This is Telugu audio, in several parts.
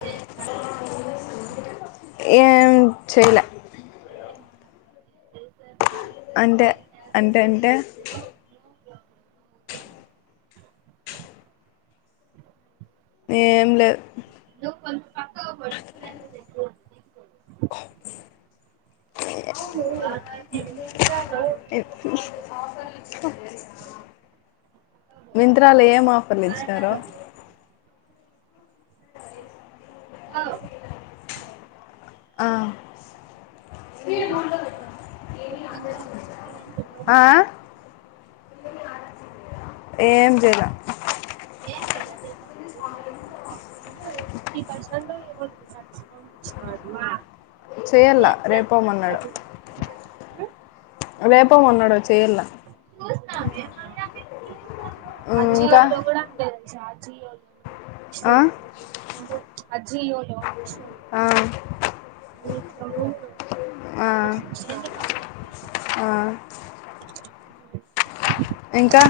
కేతను ఏం చేయల అంటే అంటే అంటే ఏం లేదు.. మింత్రాలో అ మింత్రా లో ఏం ఆఫర్లు ఇచ్చినారు ఓ ఆ ఆ ఆ ఏం చేయల ఏం ఫిఫ్టీ పర్సెంట్ డిస్కౌంట్ ఇచ్చినాడు చేయల్లా రేపు పోమన్నాడు రేపం అన్నడు చేయల్లా ఆజీయో ఇంకా లో గుడ అంతే ఆ ఆజీయో అజియోలో ఆ ఆ ఆ [inaudible] ఇంకా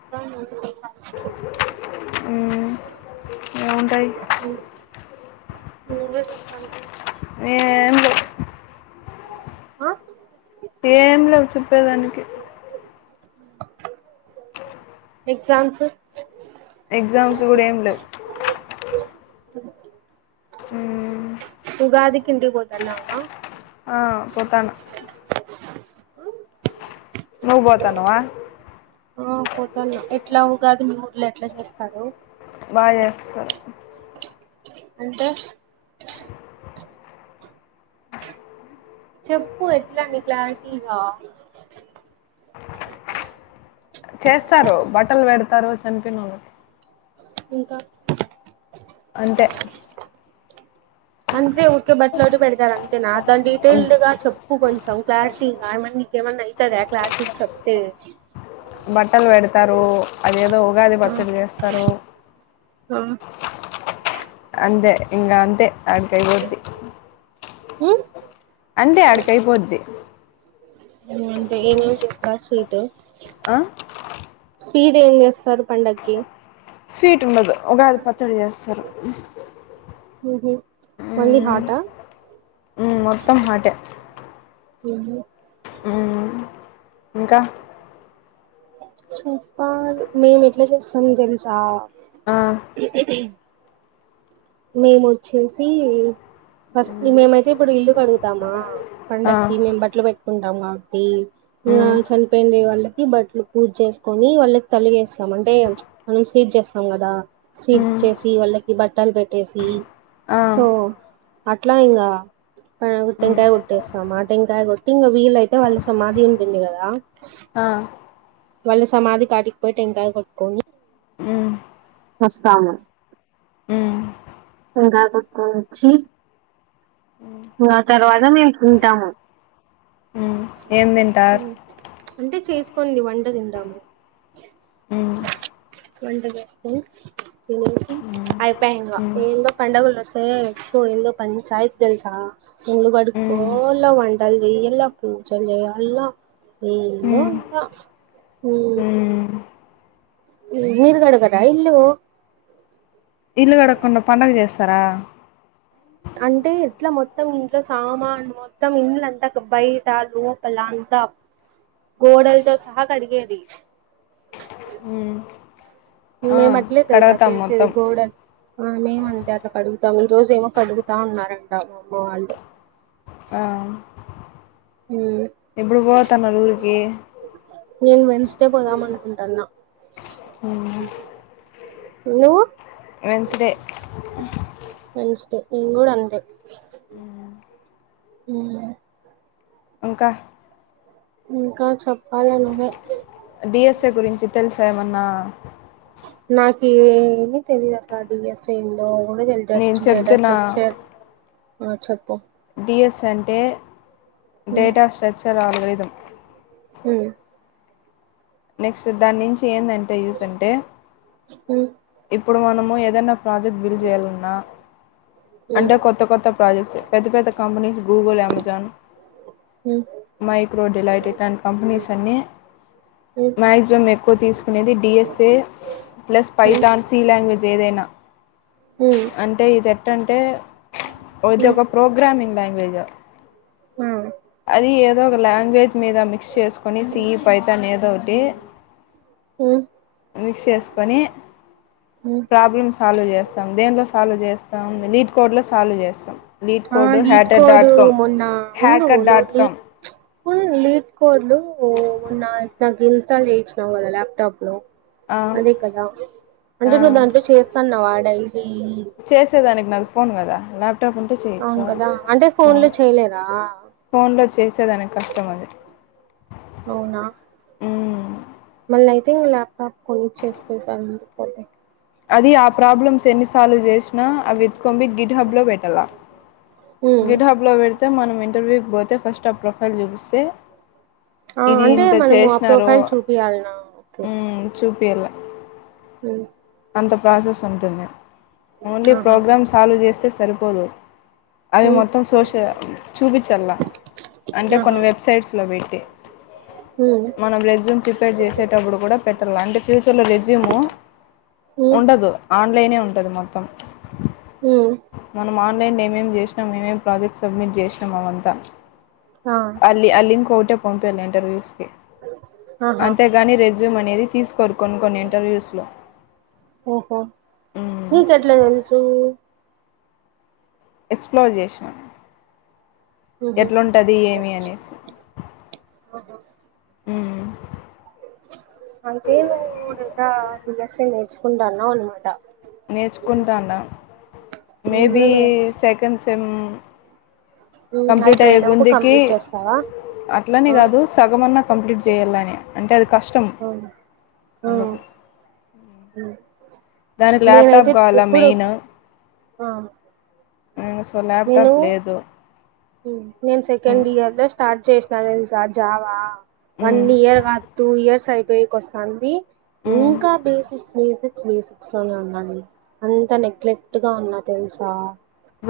ఇంకా మీరే చెప్పాలి ఏముంటాయి ఉమ్ నువ్వే చెప్పాలి ఏం లేవు ఆ ఏం లేవు చెప్పేదానికి ఎగ్జామ్స్ ఎగ్జామ్స్ కూడా ఏం లేవు ఉగాదికిి ఇంటికి బోతనవా ఆ పోతన ఆ హిం నువ్ బోతానవా ఆ పోతన ఎట్లా ఉగాది మీ ఊర్లో ఎట్లా చేస్తారు బా చేస్తారు అంటే చెప్పు ఎట్లాని క్లారిటీగా చేస్తారు బట్టలు పెడతారు చనిపోనవోలకి ఇంకా అంతే అంతే ఉక్కే బట్టలోటి పెడతారు అంతేనా దాని డీటెయిల్డ్ గా చెప్పు కొంచెం క్లారిటీగా ఇంకా ఏమన్నా అయితద క్లాారిటీి చేప్తే బట్టలు వెడతారు అదేదో ఉగాది ఆ పచ్చడి చేస్తారు ఆ అంజె ఇంగఅంతే ఆడికి కైపోద్ది ఉమ్ అంటే అడకైపోద్ది అంటే ఏమేమి చేస్తారు స్వీట్ ఆ స్వీడ్ ఏం ఎస్ సార్ పండక్కి స్వీట్ ఉండదు ఉగాది పచ్చడి చేస్తారు ఉహు ఓన్లీ హాటా ఉమ్ మొత్తం హాట్ ఎ ఉహు ఉమ్ ఇంకా చెప్పలి మేము ఎట్లా చేస్తామొ తెలుసా ఆ ఇ మేముొచ్చేసి ఫస్ట్ మేమైతే ఇప్పుడు ఇల్లు కడుగుతామా ఆ పండక్కి మేము బట్టలు పెట్టుకుంటాం కాబట్టి ఇంకా మ్మ్ చనిపోయిండ వాళ్ళకి బట్టలు పూజ చేసుకొని వాళ్ళకి తలి వేస్తాం అంటే మనం స్వీట్ చేస్తాం కదా స్వీట్ మ్మ్ చేసి వాళ్ళ వాళకి బట్టలు పెట్టేసి ఆ సో అట్లా ఇంకా టెంకాయ కొట్టేస్తామా ఆ టెంకాయ కొట్టి ఇంకా వీళ్ళైతే వాళ సమాధి ఉంటుంది కదా ఆ వాళ్ళ సమాధి కాటికి పోయి టెంకాయ కొట్టుకొని మ్మ్ వస్తాము మ్మ్ గకు కొంచి ఆ తర్వాత మేము తింటాము మ్మ్ ఏం తింటారు అంటే చేసు కొన్ని వంట తింటాము మ్మ్ వంట చేసుకొని తిన్నేసి అయిపాయింగా ఎందొ పండగళోస్తే ఎక్కువ ఏందో పంచాయితెల్సా రూంలు కడ్డుకో ఒళ్ళ వంటలు చెయ్యాలా పూచల్ చెయ్యాలా ఏందో అంత మ్ మీర్గడుగరా ఇల్లు ఇల్లు కడగకుండా పడుగ చేస్తారా అంటే ఎట్లా మొత్తం ఇంట్లో సామాను మొత్తం ఇంలంతా బయట లోపల అంతా గోడల్తో సహా కడిగెది ఆ మేము అట్లే తెలుసా ఆ కడగతాం చేసేది మొత్తం గోడ మేము అంటే అలా కడుగు తం రోజు ఏమో కడుగుతా ఉన్నారంట మా అమ్మ వాళ్ళు ఆ మ్మ్ ఎప్పుడు పోతనరు ఊరికి రేప్ పోదాం అనుకుంటాన్న అవునా నువ్ వెడ్నెస్డే నేన్ గుడ అంతే మ్ ఇంకా ఇంకా చెప్పాలనివే డిఎస్ఏ గురించి తెలుసా ఏమన్నా నాకి ఏది తెలిద సాది ఎ సందో తెస్ట్ నేను చెప్తున్న డెటాస్ట్రక్చర్ చెప్ప డిఎస్ఎన్ంటే డేటా స్ట్రక్చర్ అల్గొరితం హ నెక్స్ట్ దాని నుంచి ఏందంటే యూస్ అంటే మ్మ్ ఇప్పుడు మనము ఏదనా ప్రాజెక్ట్ బిల్ చేయాలన్నా అంటే కొత్త కొత్త ప్రాజెక్ట్స్ పెద్ద పెద్ద companies Google Amazon hmm hmm మైక్రోడెలైటిట్ అండ్ కంపెనీస్ అన్ని మాక్సిమం ఎక్కువ తీసుకునేది DSA plus hmm Python C language ఏదైనా మ్మ్ మ్మ్ అంటే సెట్ అంటే ఇది మ్మ్ ఒక ప్రోగ్రామింగ్ లాంగ్వేజ్ హ అది ఏదో ఒక లాంగ్ వెజ్ మీద మిక్స్ చేసుకొని సిఈ పైతాన్ ఏదో ఒకటి మ్మ్ మిక్స్ చేసుకొని మ్మ్ ప్రాబ్లమ్ సాల్వ్ చేస్తాం దేంట్లో సాల్వ్ చేస్తాం లీడ్ కోడ్ లో సాల్వ్ చేస్తాం లీడ్ ఆ code leet hacker code dot com మొన్న హ్యాకర్ డాట్ ఉండులోలీడ్ కామ్ ఫుల్ లీడ్ కోడ్లు నాకు ఇన్స్టాల్ చేయిచ్చినావు కదా ల్యాప్టాప్ లో అదే కదా అంటే నువ్వు దాంట్లో చేస్తాన్నవా డైలీ నది ఫోన్ కదా ల్యాప్టాప్ ఉంటే అవును చేయచ్చు కదా అంటే ఫోన్ లో చేయలేదా ఫోన్లో చేసేదానికి కష్టం అది అవునా మ్మ్. మళ్ళీ అయితే ఇంగా ల్యాప్టాప్ కొనిచ్చేసుకుంటాను ఇంటికిపోతే అది ఆ ప్రాబ్లమ్స్ ఎన్ని సాల్వ్ చేసినా అవి ఎత్తుకొని బోయ్ గిడ్ హబ్లో పెట్టాల ఉమ్ గిడ్ హబ్లో పెడితే మనం ఇంటర్వ్యూకి పోతే ఫస్ట్ ఆ ప్రొఫైల్ చూపిస్తే ఆ ఇది అంటే ఇంత మనము ఆ చేసినారో ప్రొఫైల్ చూపియాలనా ఓకే ఉమ్ చూపియల్ల ఉమ్ ప్రాసెస్ ఉంటుంది ఓన్లీ ఆహా ప్రోగ్రామ్ సాల్వ్ చేస్తే సరిపోదు అవి ఉమ్ మొత్తం సోష చూపిచ్చాలా అంటే ఆహా కొన్ని వెబ్ సైట్స్ లో పెట్టి ఉమ్ మనం రెస్యూమ్ ప్రిపేర్ చేసేటప్పుడు కూడా పెట్టాల అంటే ఫ్యూచర్లో రెస్యూము ఉమ్ ఉండదు ఆన్లైనే ఉంటది మొత్తం హుమ్ ఆన్లైన్ ఏమేం చేసినాం యేమేం ప్రాజెక్ట్ సబ్మిట్ చేసినాం అవంతా ఆ అల్లి ఆ లింకు ఒకటే పంపియాలి ఇంటర్వ్యూస్ కి ఆహా అంతేగాని రెజ్ జ్యూమ్ అనేది తీసుకోరు కొన్ కొన్ని ఇంటర్వ్యూస్ లో ఓహో నీకెట్ల తెలుసు ఎక్స్ ఫ్లోర్ చేసినాను ఉహు ఎట్లుంటది ఓకే ఏమి అనేసి ఉమ్ అంతే నువ్వు [unintelligible] డిఎస్ఏ నేర్చుకుంటన్నావ్ అనమాట నేర్చుకుంటాన్న మేబీ నువ్వే నేర్లే సెకండ్ సెమ్ ఉమ్ అయిపోయేలోపు కంప్లీట్ చేస్తావా అట్లనే ఆ కాదు సగమన్నా కంప్లీట్ జేయాల్లని అంటే అది కష్టం ఆ ఆ అందుకు దానికి ల్యాప్టాప్ నేనైతే కావాలా ఎప్పుడుస్ మెయిన్ ఆ హ్మ్ సో నేను ల్యాప్టాప్ లేదు నేను సెకండ్ ఇయర్ లో స్టార్ట్ చేసినా తెలుసా జావా వన్ ఇయర్ కాదు టూ ఇయర్స్ అయిపోయికి వస్తాంది ఇంకా బేసిక్ బేసిక్స్ బేసిక్స్ లోనే ఉన్నా నేను అంత నెగ్లెక్ట్ గా ఉన్నా తెలుసా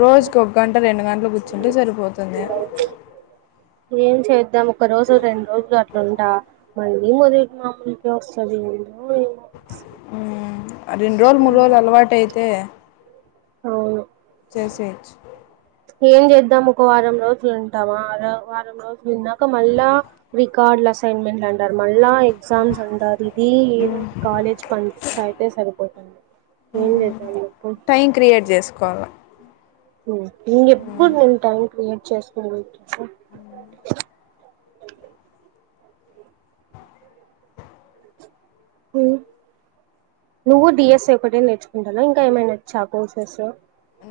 రోజుకి ఒక గంట రెండు గంటలు కూర్చుంటే సరిపోతుంది ఏం చేద్దాం ఒక రోజు రెండు రోజులు అట్లుంటా మళ్ళీ మొదటి మామూలుకే వస్తుంది ఏం దో రెండు రోజులు మూడు రోజులు అలవాటు అయితే అవును చేసేయొచ్చు ఏం చేద్దాం ఒక వారం రోజులు ఉంటామా వారం రోజులు ఉన్నాక మళ్ళా రికా ర్డులూ అసైన్మెంట్ అంటారు మళ్ళా ఎగ్జామ్స్ అంటారు అది ఏదోటి కాలేజ్ పంచాయితే సరిపోతాన ఏం చేద్దాం చెప్పు టైం క్రియేట్ చేసుకోవాలి నువ్వు చెప్పు నేను టైమ్ కి చేస్తాను ఆ నువ్వు డిఎస్ ఒకటే నేర్చుకుంటన ఇంకా ఏమైనావచ్చా కోర్సెస్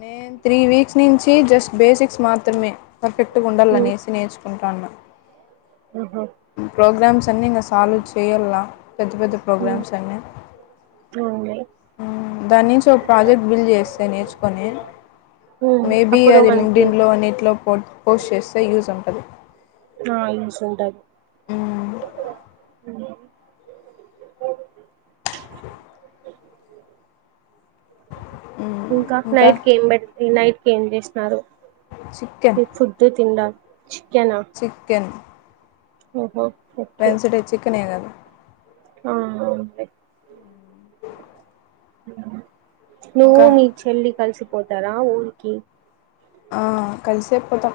నేను త్రీ వీక్స్ నుంచి జస్ట్ బేసిక్స్ మాత్రమే పర్ఫెక్ట్ గా ఉమ్, ఉండాలనేసి నేర్చు ఉంటానా ఆహా ప్రోగ్రామ్స్ అన్ని ఇంగా సాల్వ్ చేయలా పెద్ద పెద్ద ఉమ్, ప్రోగ్రామ్స్ అన్ని అవునులే దాని నుంచి ఒక ప్రాజెక్ట్ బిల్డ్ చేస్తే నేర్చుకొని ఉమ్, మేబీ అప్పుడు అది మనకి లింగ్డిన్లో అన్నిట్లో పోట్ పోస్ట్ చేస్తే యూస్ ఉంటది ఆ యూస్ ఉంటది ఇంకా నైట్క్ ఏం పెట్ నైట్క్ ఏం చేసినారో చికెన్ ఏ ఫుడ్తో తిండా చికెనా ఓహో ఓకే వెడ్నెస్డే చికెన్ కదా ఆ అంతే నువు ఇంకా మీ చెల్లి కలిసిపోతారా ఊరికి ఆ కలిసేపోతాం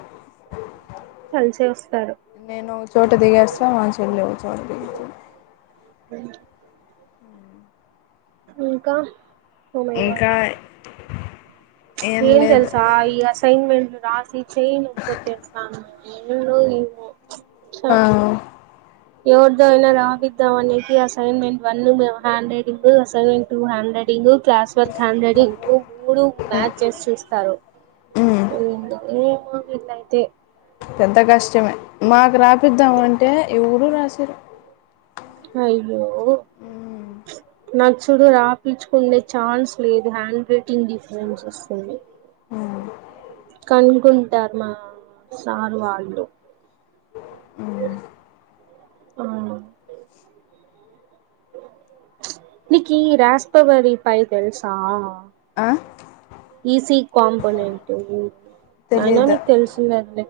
కలిసే వస్తారు నేను ఓ చోట దిగేస్తా మా చెల్లె ఓ చోట దిగుంతుంది హు ఇంకా ఓ మై గాడ్ ఇంకా ఏం తెలుసా ఈ అసైన్మెంట్ రాసి చెయ్యి నీపైవచ్చేస్తది ఎల్లులో ఏమో ఆ ఎవరితో అయినా రాయిపిదాం అవనికే అసైన్మెంట్ వన్ మేం హ్యాండ్రెడింగు అసైన్మెంట్ టూ హాండ్రెడింగు క్లాస్వర్ హ్యాండ్రేడింగ్ మూడు మ్యాచ్ చేసి చూస్తారు హు నీకు వినయితే పెద్ద కష్టమే మాకు రాపిందామంటే ఎవరు రాసిరు అయ్యో నాకు చూడు రాపిచకునే ఛాన్స్ లేదు హ్యాండ్రేడింగ్ డిఫరెన్స్ వస్తుంది కనకుంటారు మా సార్ వాళ్ళు ఆ నీకి ఈ రాష్ట్రపరి పై తెలుసా ఆ ఈసీ కంపోనేటు ఉ అయినా తెలీదు నీకు తెల్సుండదలే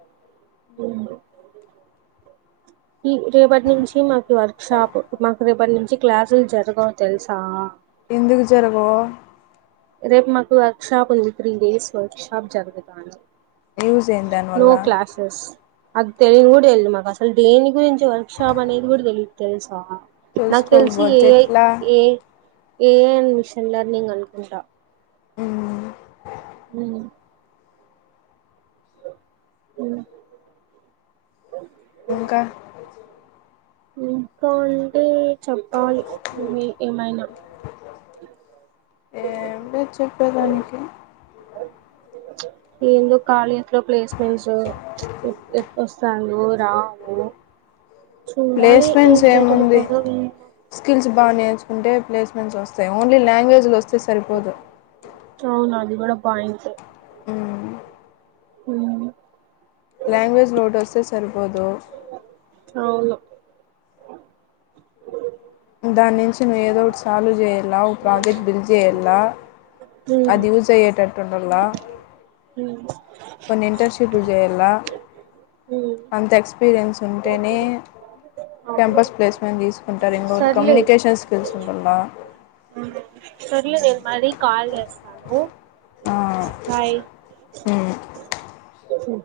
ఈ రేపటి నుంచి మాకు వర్క్ షాపు మాకు రేపటి నుంచి క్లాసులు జరగవు తెలుసా ఎందుకు జరగొవ్ రేపు మాకు వర్క్ షాప్ ఉంది త్రీ డేస్ వర్క్ షాప్ జరుగుతాంది యూజ్ ఏంటి నో దానివల్ల క్లాసెస్ అది తెలియదు కూడా తెలీదు మాకు అసలు దేని గురించి వర్క్ షాప్ అనేది కూడా తెలీయదు తెలుసా నాకు తెలిసి తెలుసుకోకపోతే ఏఐ ఎట్లా ఏ ఏఐ మిషన్లర్నిగ్ అనుకుంటా హు హు హు ఓ ఇంకా ఇంకా అంటే చెప్పాలి మీ ఏమైనా ఏం లేదు చెప్పేదానికి ఏందో కాలేజ్ లో ప్లేస్మెంటసు ఎపడ్ యంట్లాస్తానందో రావు చూడాలి ఏం ప్లేస్మెంట్స్ జరుగుతదో వేమో బా నేర్చుకుంటే ప్లేస్మెంట్స్ వస్తాయి ఓన్లీ లాంగ్వేజ్లు వస్తే సరిపోదు అవును అది కూడా పాయింటే హు లాంగ్వేజ్ ఒకటి వస్తే సరిపోదు అవును దాని నుంచి నువ్వు ఏదో ఒకటి సాల్వ్ చేయలా ప్రాజెక్ట్ బిల్ చేయలా ఉమ్ అది యూస్ అయ్యేటట్టు ఉండలా ఉమ్ కొన్ని ఇంటర్న్షిప్లు చేయాల ఉమ్ అంత ఎక్స్పీరియన్స్ ఉంటేనే అవును కెంపస్ ప్లేస్మెంట్ తీసుకు ఉంటారు ఇంకోటి సర్లే కమ్యూనికేషన్ స్కిల్స్ ఉండాలా సర్లే నేను మళ్ళి కాల్ చేస్తాను బాయ్ హుమ్ హ్మ్